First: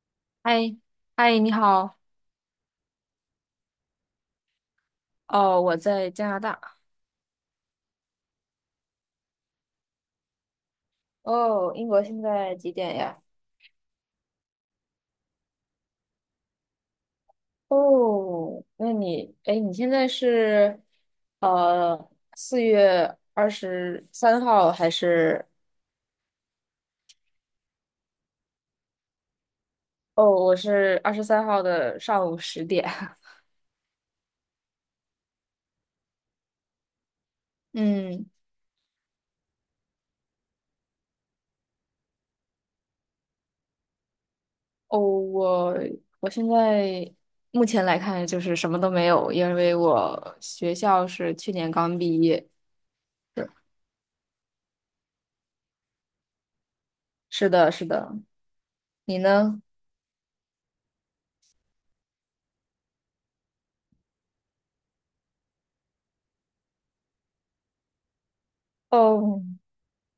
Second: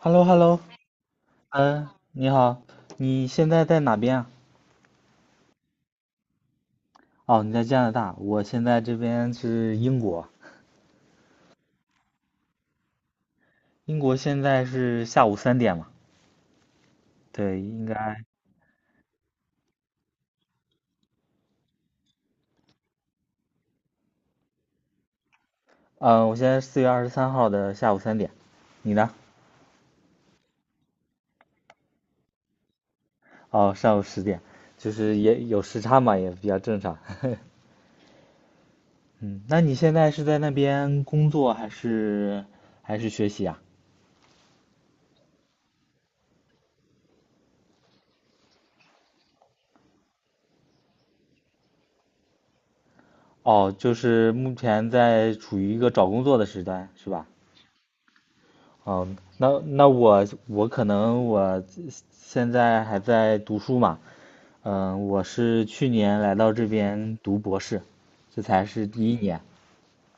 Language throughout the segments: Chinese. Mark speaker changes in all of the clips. Speaker 1: h e l l o h e l l o
Speaker 2: 嗨，嗨，你
Speaker 1: 嗯，
Speaker 2: 好。
Speaker 1: 你好，你现在在哪边啊？
Speaker 2: 哦，我在加拿大。
Speaker 1: 哦，你在加拿大，我现在这边是英国。
Speaker 2: 哦，英国现在几点呀？
Speaker 1: 英国现在是下午三点嘛？对，应该。
Speaker 2: 哦，那你，哎，你现在是，4月23号还是？
Speaker 1: 嗯，我现在4月23号的下午三点，你呢？
Speaker 2: 哦，我是二十三号的上午10点。
Speaker 1: 哦，上午10点，就是也有时差嘛，也比较正常。
Speaker 2: 嗯，
Speaker 1: 嗯，那你现在是在那边工作还是学习啊？
Speaker 2: 哦，我现在目前来看就是什么都没有，因为我学校是去年刚毕业。是
Speaker 1: 哦，就是目前在处于一个找工作的时段，是吧？
Speaker 2: 是的，是的。
Speaker 1: 哦，
Speaker 2: 你
Speaker 1: 那
Speaker 2: 呢？
Speaker 1: 那我我可能我现在还在读书嘛。嗯，我是去年来到这边读博士，这才是第一年，
Speaker 2: 哦，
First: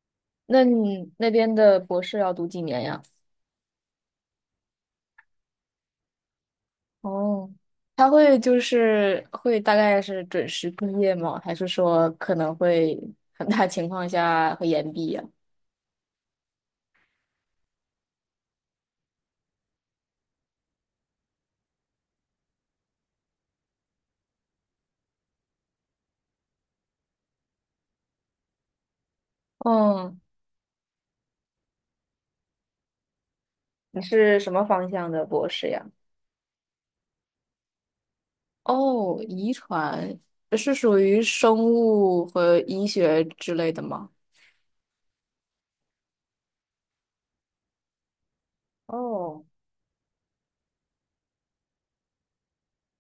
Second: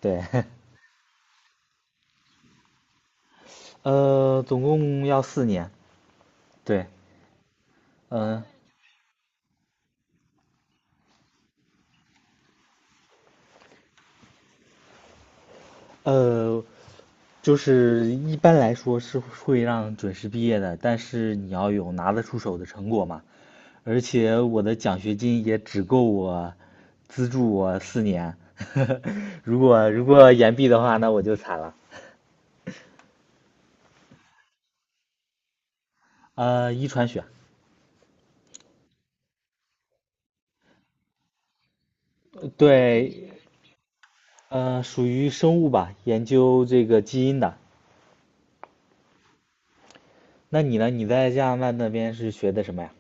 Speaker 1: 对。
Speaker 2: 那你那边的博士要读几年呀？
Speaker 1: 总共要4年，对。
Speaker 2: 哦，他会
Speaker 1: 嗯，
Speaker 2: 就是会大概是准时毕业吗？还是说可能会很大情况下会延毕呀？
Speaker 1: 呃，就是一般来说是会让准时毕业的，但是你要有拿得出手的成果嘛。而且我的奖学金也只够我资助我四年。如果如
Speaker 2: 嗯，
Speaker 1: 果延毕的话，那我就惨了。
Speaker 2: 你是什么方向的博士呀？
Speaker 1: 遗传学，
Speaker 2: 哦，遗传是属于生物和医学
Speaker 1: 对。
Speaker 2: 之类的吗？
Speaker 1: 属于生物吧，研究这个基因的。
Speaker 2: 哦，
Speaker 1: 那你呢？你在加拿大那边是学的什么呀？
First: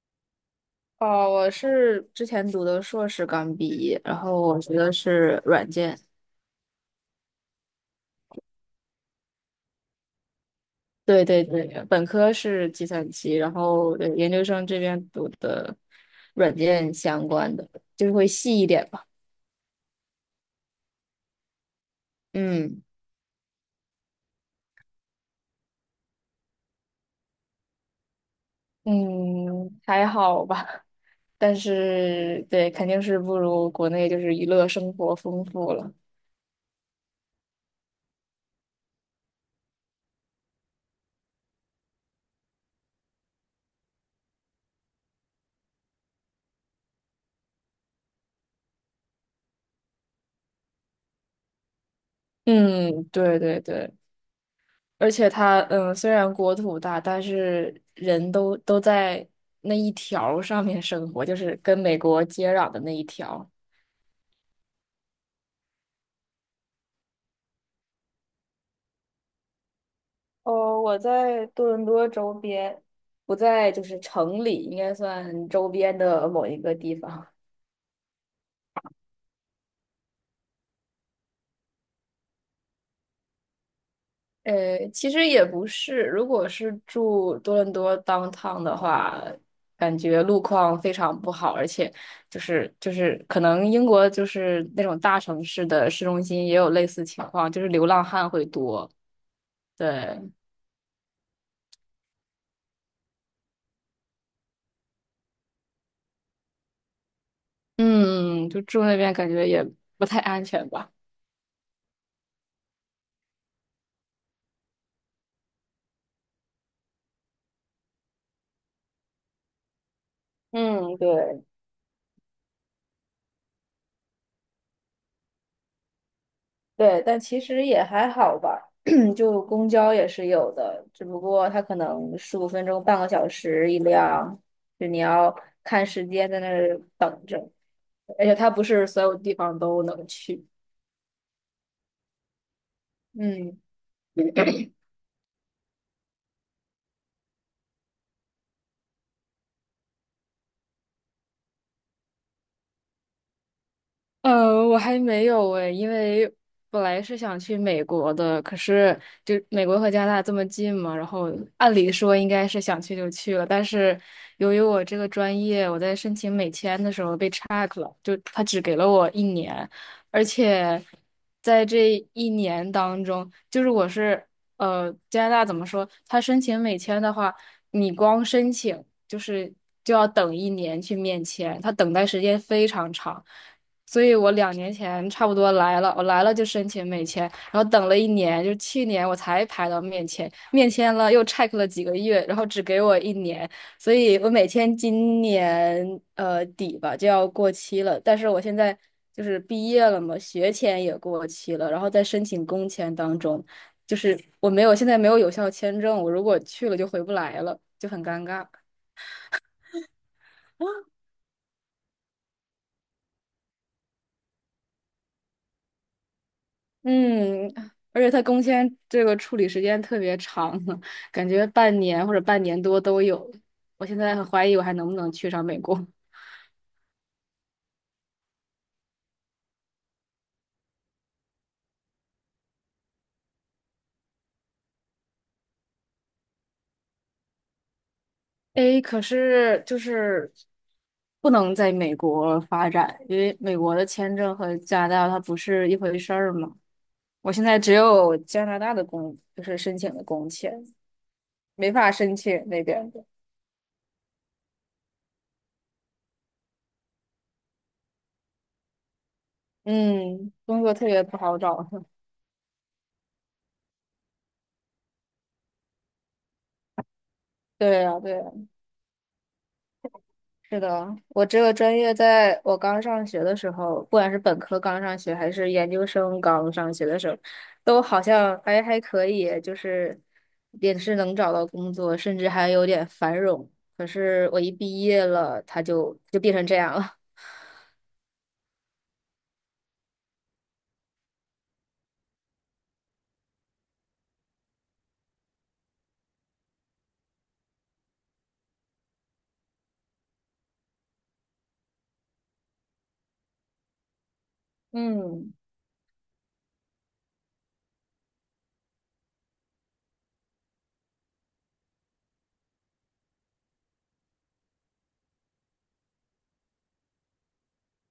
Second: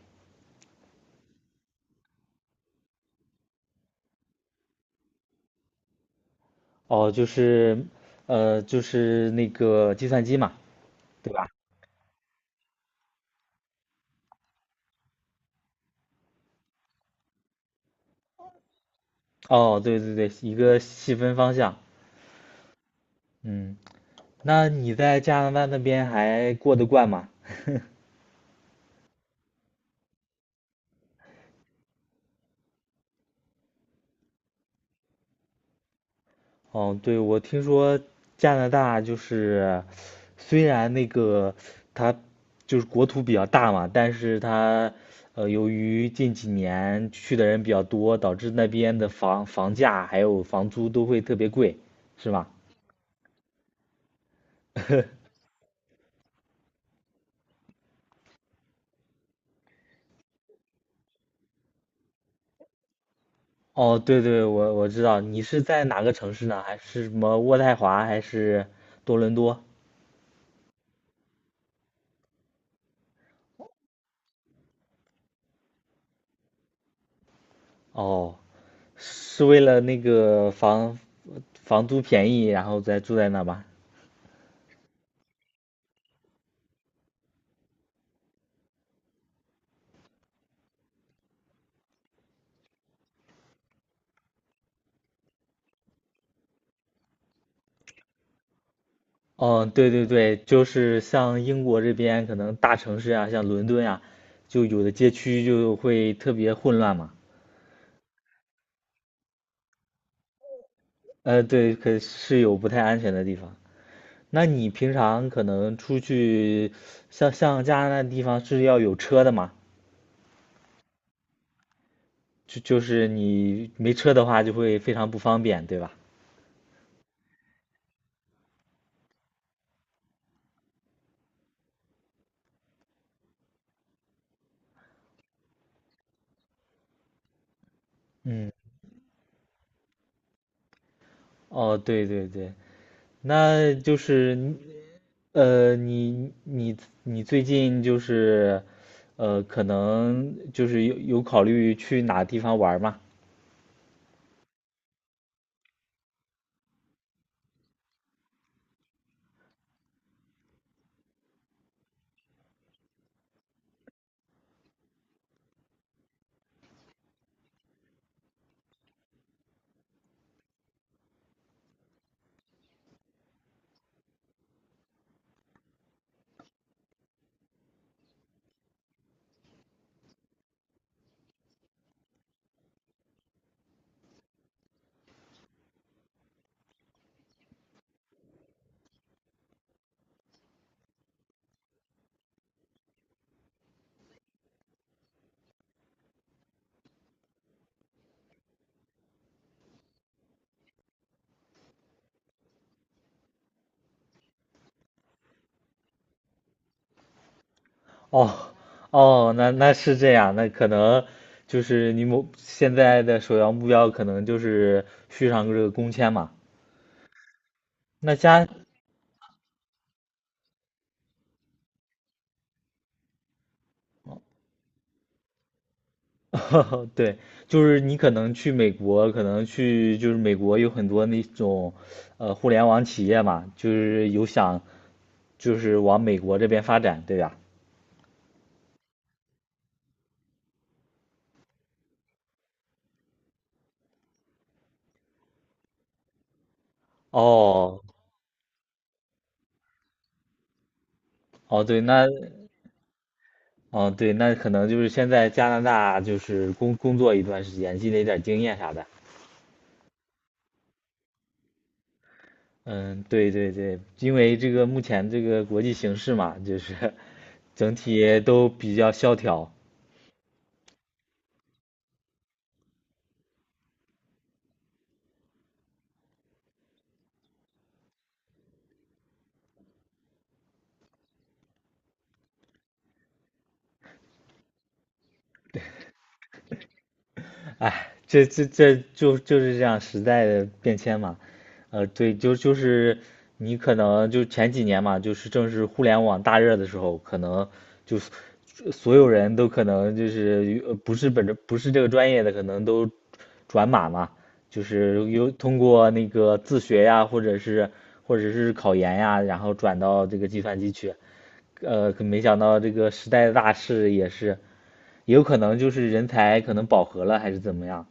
Speaker 2: 哦，我是之前读的硕士刚毕业，然后我学的是软件。
Speaker 1: 哦，就是，就是那个计算机嘛，
Speaker 2: 对
Speaker 1: 对
Speaker 2: 对
Speaker 1: 吧？
Speaker 2: 对，本科是计算机，然后对研究生这边读的软件相关的，就是会细一点吧。
Speaker 1: 哦，对对对，一个细分方向。
Speaker 2: 嗯
Speaker 1: 嗯，那你在加拿大那边还过得惯吗？
Speaker 2: 嗯，还好吧，但是对，肯定是不如国内就是娱乐生活丰富了。
Speaker 1: 哦，对，我听说加拿大就是，虽然那个它就是国土比较大嘛，但是它由于近几年去的人比较多，导致那边的房价还有房租都会特别贵，是吗？
Speaker 2: 嗯，对对对，而 且它虽然国土大，但是人都在那一条儿上面生活，就是跟美国接壤的那一条。
Speaker 1: 哦，对对，我知道。你是在哪个城市呢？还是什么渥太华，还是多伦多？
Speaker 2: 哦，我在多伦多周边，不在就是城里，应该算周边的某一个地方。
Speaker 1: 哦，是为了那个房租便宜，然后再住在那吧？
Speaker 2: 其实也不是，如果是住多伦多 downtown 的话，感觉路况非常不好，而且就是可能英国就是那种大城市的市中心也有类似情况，就是流浪汉会多。
Speaker 1: 嗯，对对
Speaker 2: 对，
Speaker 1: 对，就是像英国这边可能大城市啊，像伦敦啊，就有的街区就会特别混乱嘛。
Speaker 2: 嗯，就住那边感觉也不太安全吧。
Speaker 1: 对，可是有不太安全的地方。那你平常可能出去，像加拿大地方是要有车的嘛？
Speaker 2: 嗯，对。
Speaker 1: 就是你没车的话，就会非常不方便，对吧？
Speaker 2: 对，但其实也还好吧，就公交也是有的，只不过它可能15分钟、半个小时一辆，就你要看时间在那儿等着，而且它
Speaker 1: 嗯，
Speaker 2: 不是所有地方都能去。
Speaker 1: 哦，对对对。
Speaker 2: 嗯，
Speaker 1: 那就是呃，你你你最近就是，可能就是有考虑去哪地方玩儿吗？
Speaker 2: 我还没有诶，因为本来是想去美国的，可是就美国和加拿大这么近嘛，然后按理说应该是想去就去了，但是由于我这个专业，我在申请美签的时候被 check 了，就他只给了我一年，而且在这一年当中，就是我是加拿大怎么说，他申请美签的话，你光申请就是就要等一年去面签，他等待时间非常长。所以我2年前差不多来了，我来了就申请美签，然后等了一年，就是去年我才排到面签，面签了又 check 了几个月，然后只给我一年，所以我美签今年底吧就要过期了，但是我现在就是毕业了嘛，学签也过期了，然后在申请工签当中，就是我没有现在没有有效签证，我如果去了就回不来了，就很尴
Speaker 1: 哦
Speaker 2: 尬。
Speaker 1: 哦，那是这样，那可能就是你某现在的首要目标可能就是续上这个工签嘛。
Speaker 2: 嗯，而且
Speaker 1: 那
Speaker 2: 他工
Speaker 1: 加，
Speaker 2: 签这个处理时间特别长，感觉半年或者半年多都有。我现在很怀疑我还能不能去上美国。
Speaker 1: 对，就是你可能去美国，可能去就是美国有很多那种，互联网企业嘛，就是有想就是往美国这边发展，对吧？
Speaker 2: 诶，可是就是不能在美国发展，因为美国的签证和加拿大它不是一回事儿嘛。我现在只
Speaker 1: 哦，
Speaker 2: 有加拿大的就是申请的工签，
Speaker 1: 哦，
Speaker 2: 没
Speaker 1: 对，
Speaker 2: 法
Speaker 1: 那。
Speaker 2: 申请那边的。
Speaker 1: 哦，对，那可能就是先在加拿大就是工作一段时间，积累点经验啥的。
Speaker 2: 嗯，工作特别不好找。
Speaker 1: 嗯，对对对，因为这个目前这个国际形势嘛，就是 整
Speaker 2: 对呀，对
Speaker 1: 体
Speaker 2: 呀。
Speaker 1: 都比较萧条。
Speaker 2: 是的，我这个专业在我刚上学的时候，不管是本科刚上学，还是研究生刚上学的时候，都好像还可以，就是也是能找到工作，甚至还有点繁荣。可是我一毕业了，它就变成这样了。
Speaker 1: 哎，这就是这样时代的变迁嘛。对，就是你可能就前几年嘛，就是正是互联网大热的时候，可能就是所有人都可能就是不是本着不是这个专业的，可能都转码嘛，就是有
Speaker 2: 嗯，
Speaker 1: 通过那个自学呀，或者是考研呀，然后转到这个计算机去。可没想到这个时代的大势也是，也有可能就是人才可能饱和了，还是怎么样。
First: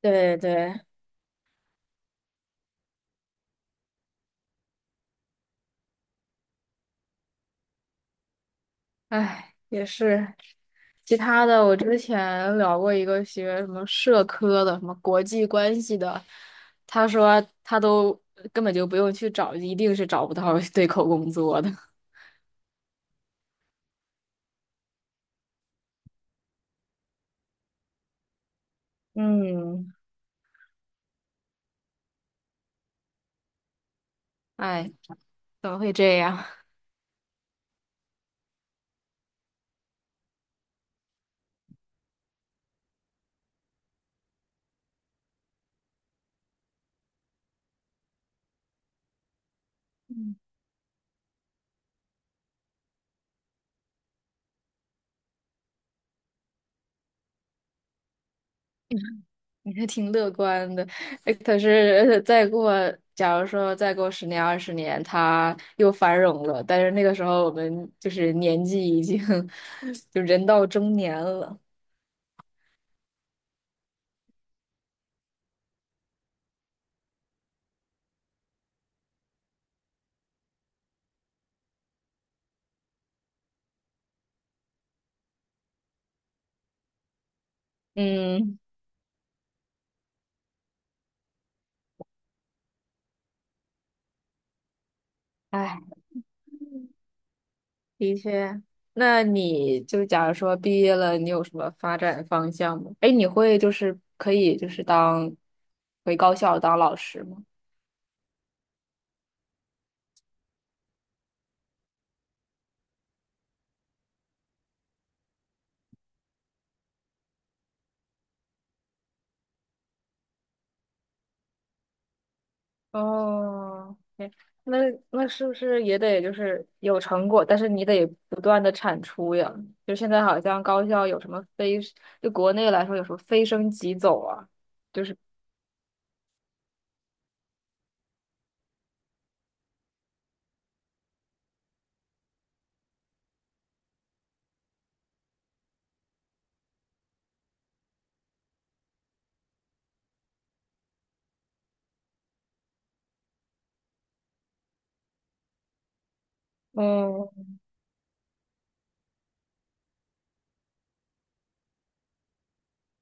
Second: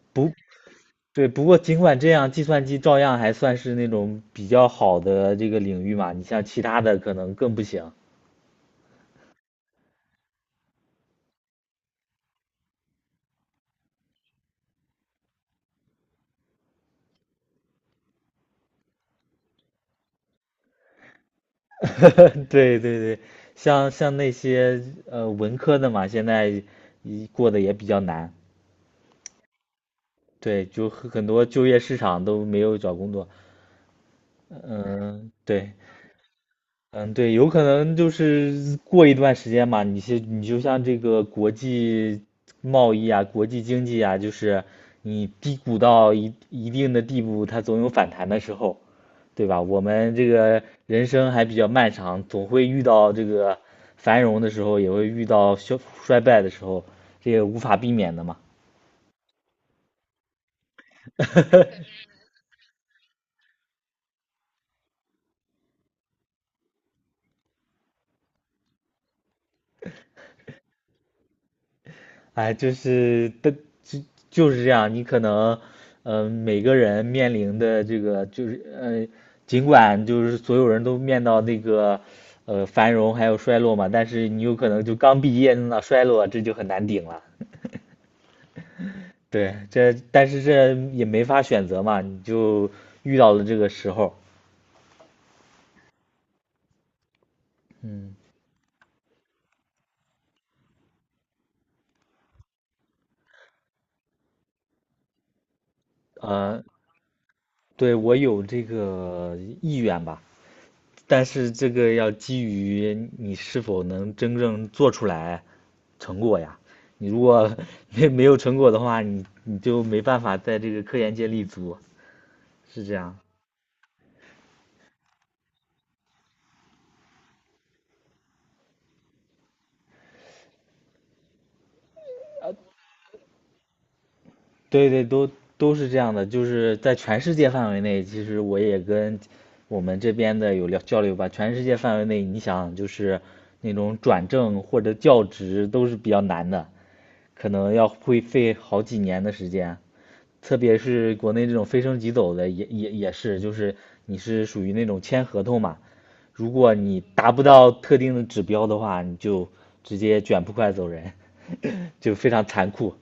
Speaker 1: 不，
Speaker 2: 对对，
Speaker 1: 对，不过尽管这样，计算机照样还算是那种比较好的这个领域嘛。你像其他的可能更不行。
Speaker 2: 唉，也是。其他的，我之前聊过一个学什么社科的，什么国际关系的，他说他都根本就不用去找，一定是找不到对口工作的。
Speaker 1: 对对对，像那些文科的嘛，现在一过得也比较难。
Speaker 2: 嗯，
Speaker 1: 对，就很多就业市场都没有找工作。
Speaker 2: 哎，
Speaker 1: 嗯，
Speaker 2: 怎
Speaker 1: 对。
Speaker 2: 么会这样？
Speaker 1: 嗯，对，有可能就是过一段时间嘛，你就像这个国际贸易啊、国际经济啊，就是你低谷到一定的地步，它总有反弹的时候，对吧？我们这个人生还比较漫长，总会遇到这个繁荣的时候，也会遇到衰败的时候，这也无法避免的嘛。
Speaker 2: 你还挺乐观的。哎可是假如说再过10年、20年，他又繁荣了，但是那个时候我们就是年纪已经 就人到中年了。
Speaker 1: 哎，就是的，就就是这样。你可能，嗯,每个人面临的这个就是，尽管就是所有人都面到那个，繁荣还有衰落嘛，但是你有可能就刚毕业那衰落，这就很难顶了。
Speaker 2: 嗯。
Speaker 1: 对，这但是这也没法选择嘛，你就遇到了这个时候。
Speaker 2: 哎。
Speaker 1: 嗯，
Speaker 2: 的确，那你就假如说毕业了，你有什么发展方向吗？哎，你会就是可以就是当回高校
Speaker 1: 呃，
Speaker 2: 当老师吗？
Speaker 1: 对，我有这个意愿吧，但是这个要基于你是否能真正做出来成果呀。你如果 没有成果的话，你就没办法在这个科研界立足，是这样。
Speaker 2: 哦，哎那那是不是也得就是有成果，但是你得不断的产出呀？就现在好像高校有什么非，就国内来说有什么非升即走啊，
Speaker 1: 对
Speaker 2: 就
Speaker 1: 对，
Speaker 2: 是
Speaker 1: 都是这样的，就是在全世界范围内，其实我也跟我们这边的有聊交流吧。全世界范围内，你想就是那种转正或者教职都是比较难的，可能要会费好几年的时间。特别是国内这种非升即走的也是，就是你是属于那种签合同嘛，如果你达不
Speaker 2: 嗯，
Speaker 1: 到特定的指标的话，你就直接卷铺盖走人。就非常残酷。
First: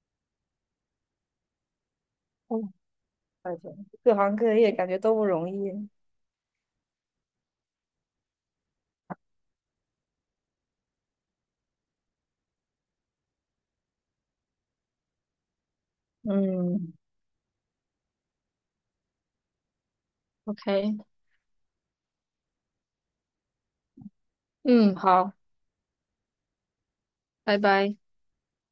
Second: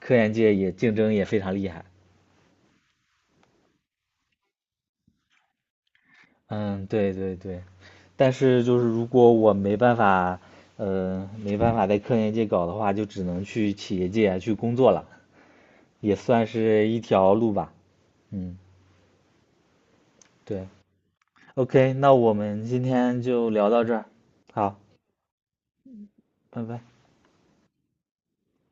Speaker 1: 科研界也竞争也非常厉害。
Speaker 2: 嗯感觉各行各业感觉都不容易。
Speaker 1: 嗯，对对对。但是就是如果我没办法在科研界搞的话，就只能去企业界啊去工作了，也算是
Speaker 2: 嗯
Speaker 1: 一条路吧。嗯，对。
Speaker 2: ，OK,
Speaker 1: OK,那我们今天就聊到这儿，好，
Speaker 2: 嗯，好，
Speaker 1: 拜拜。
Speaker 2: 拜拜。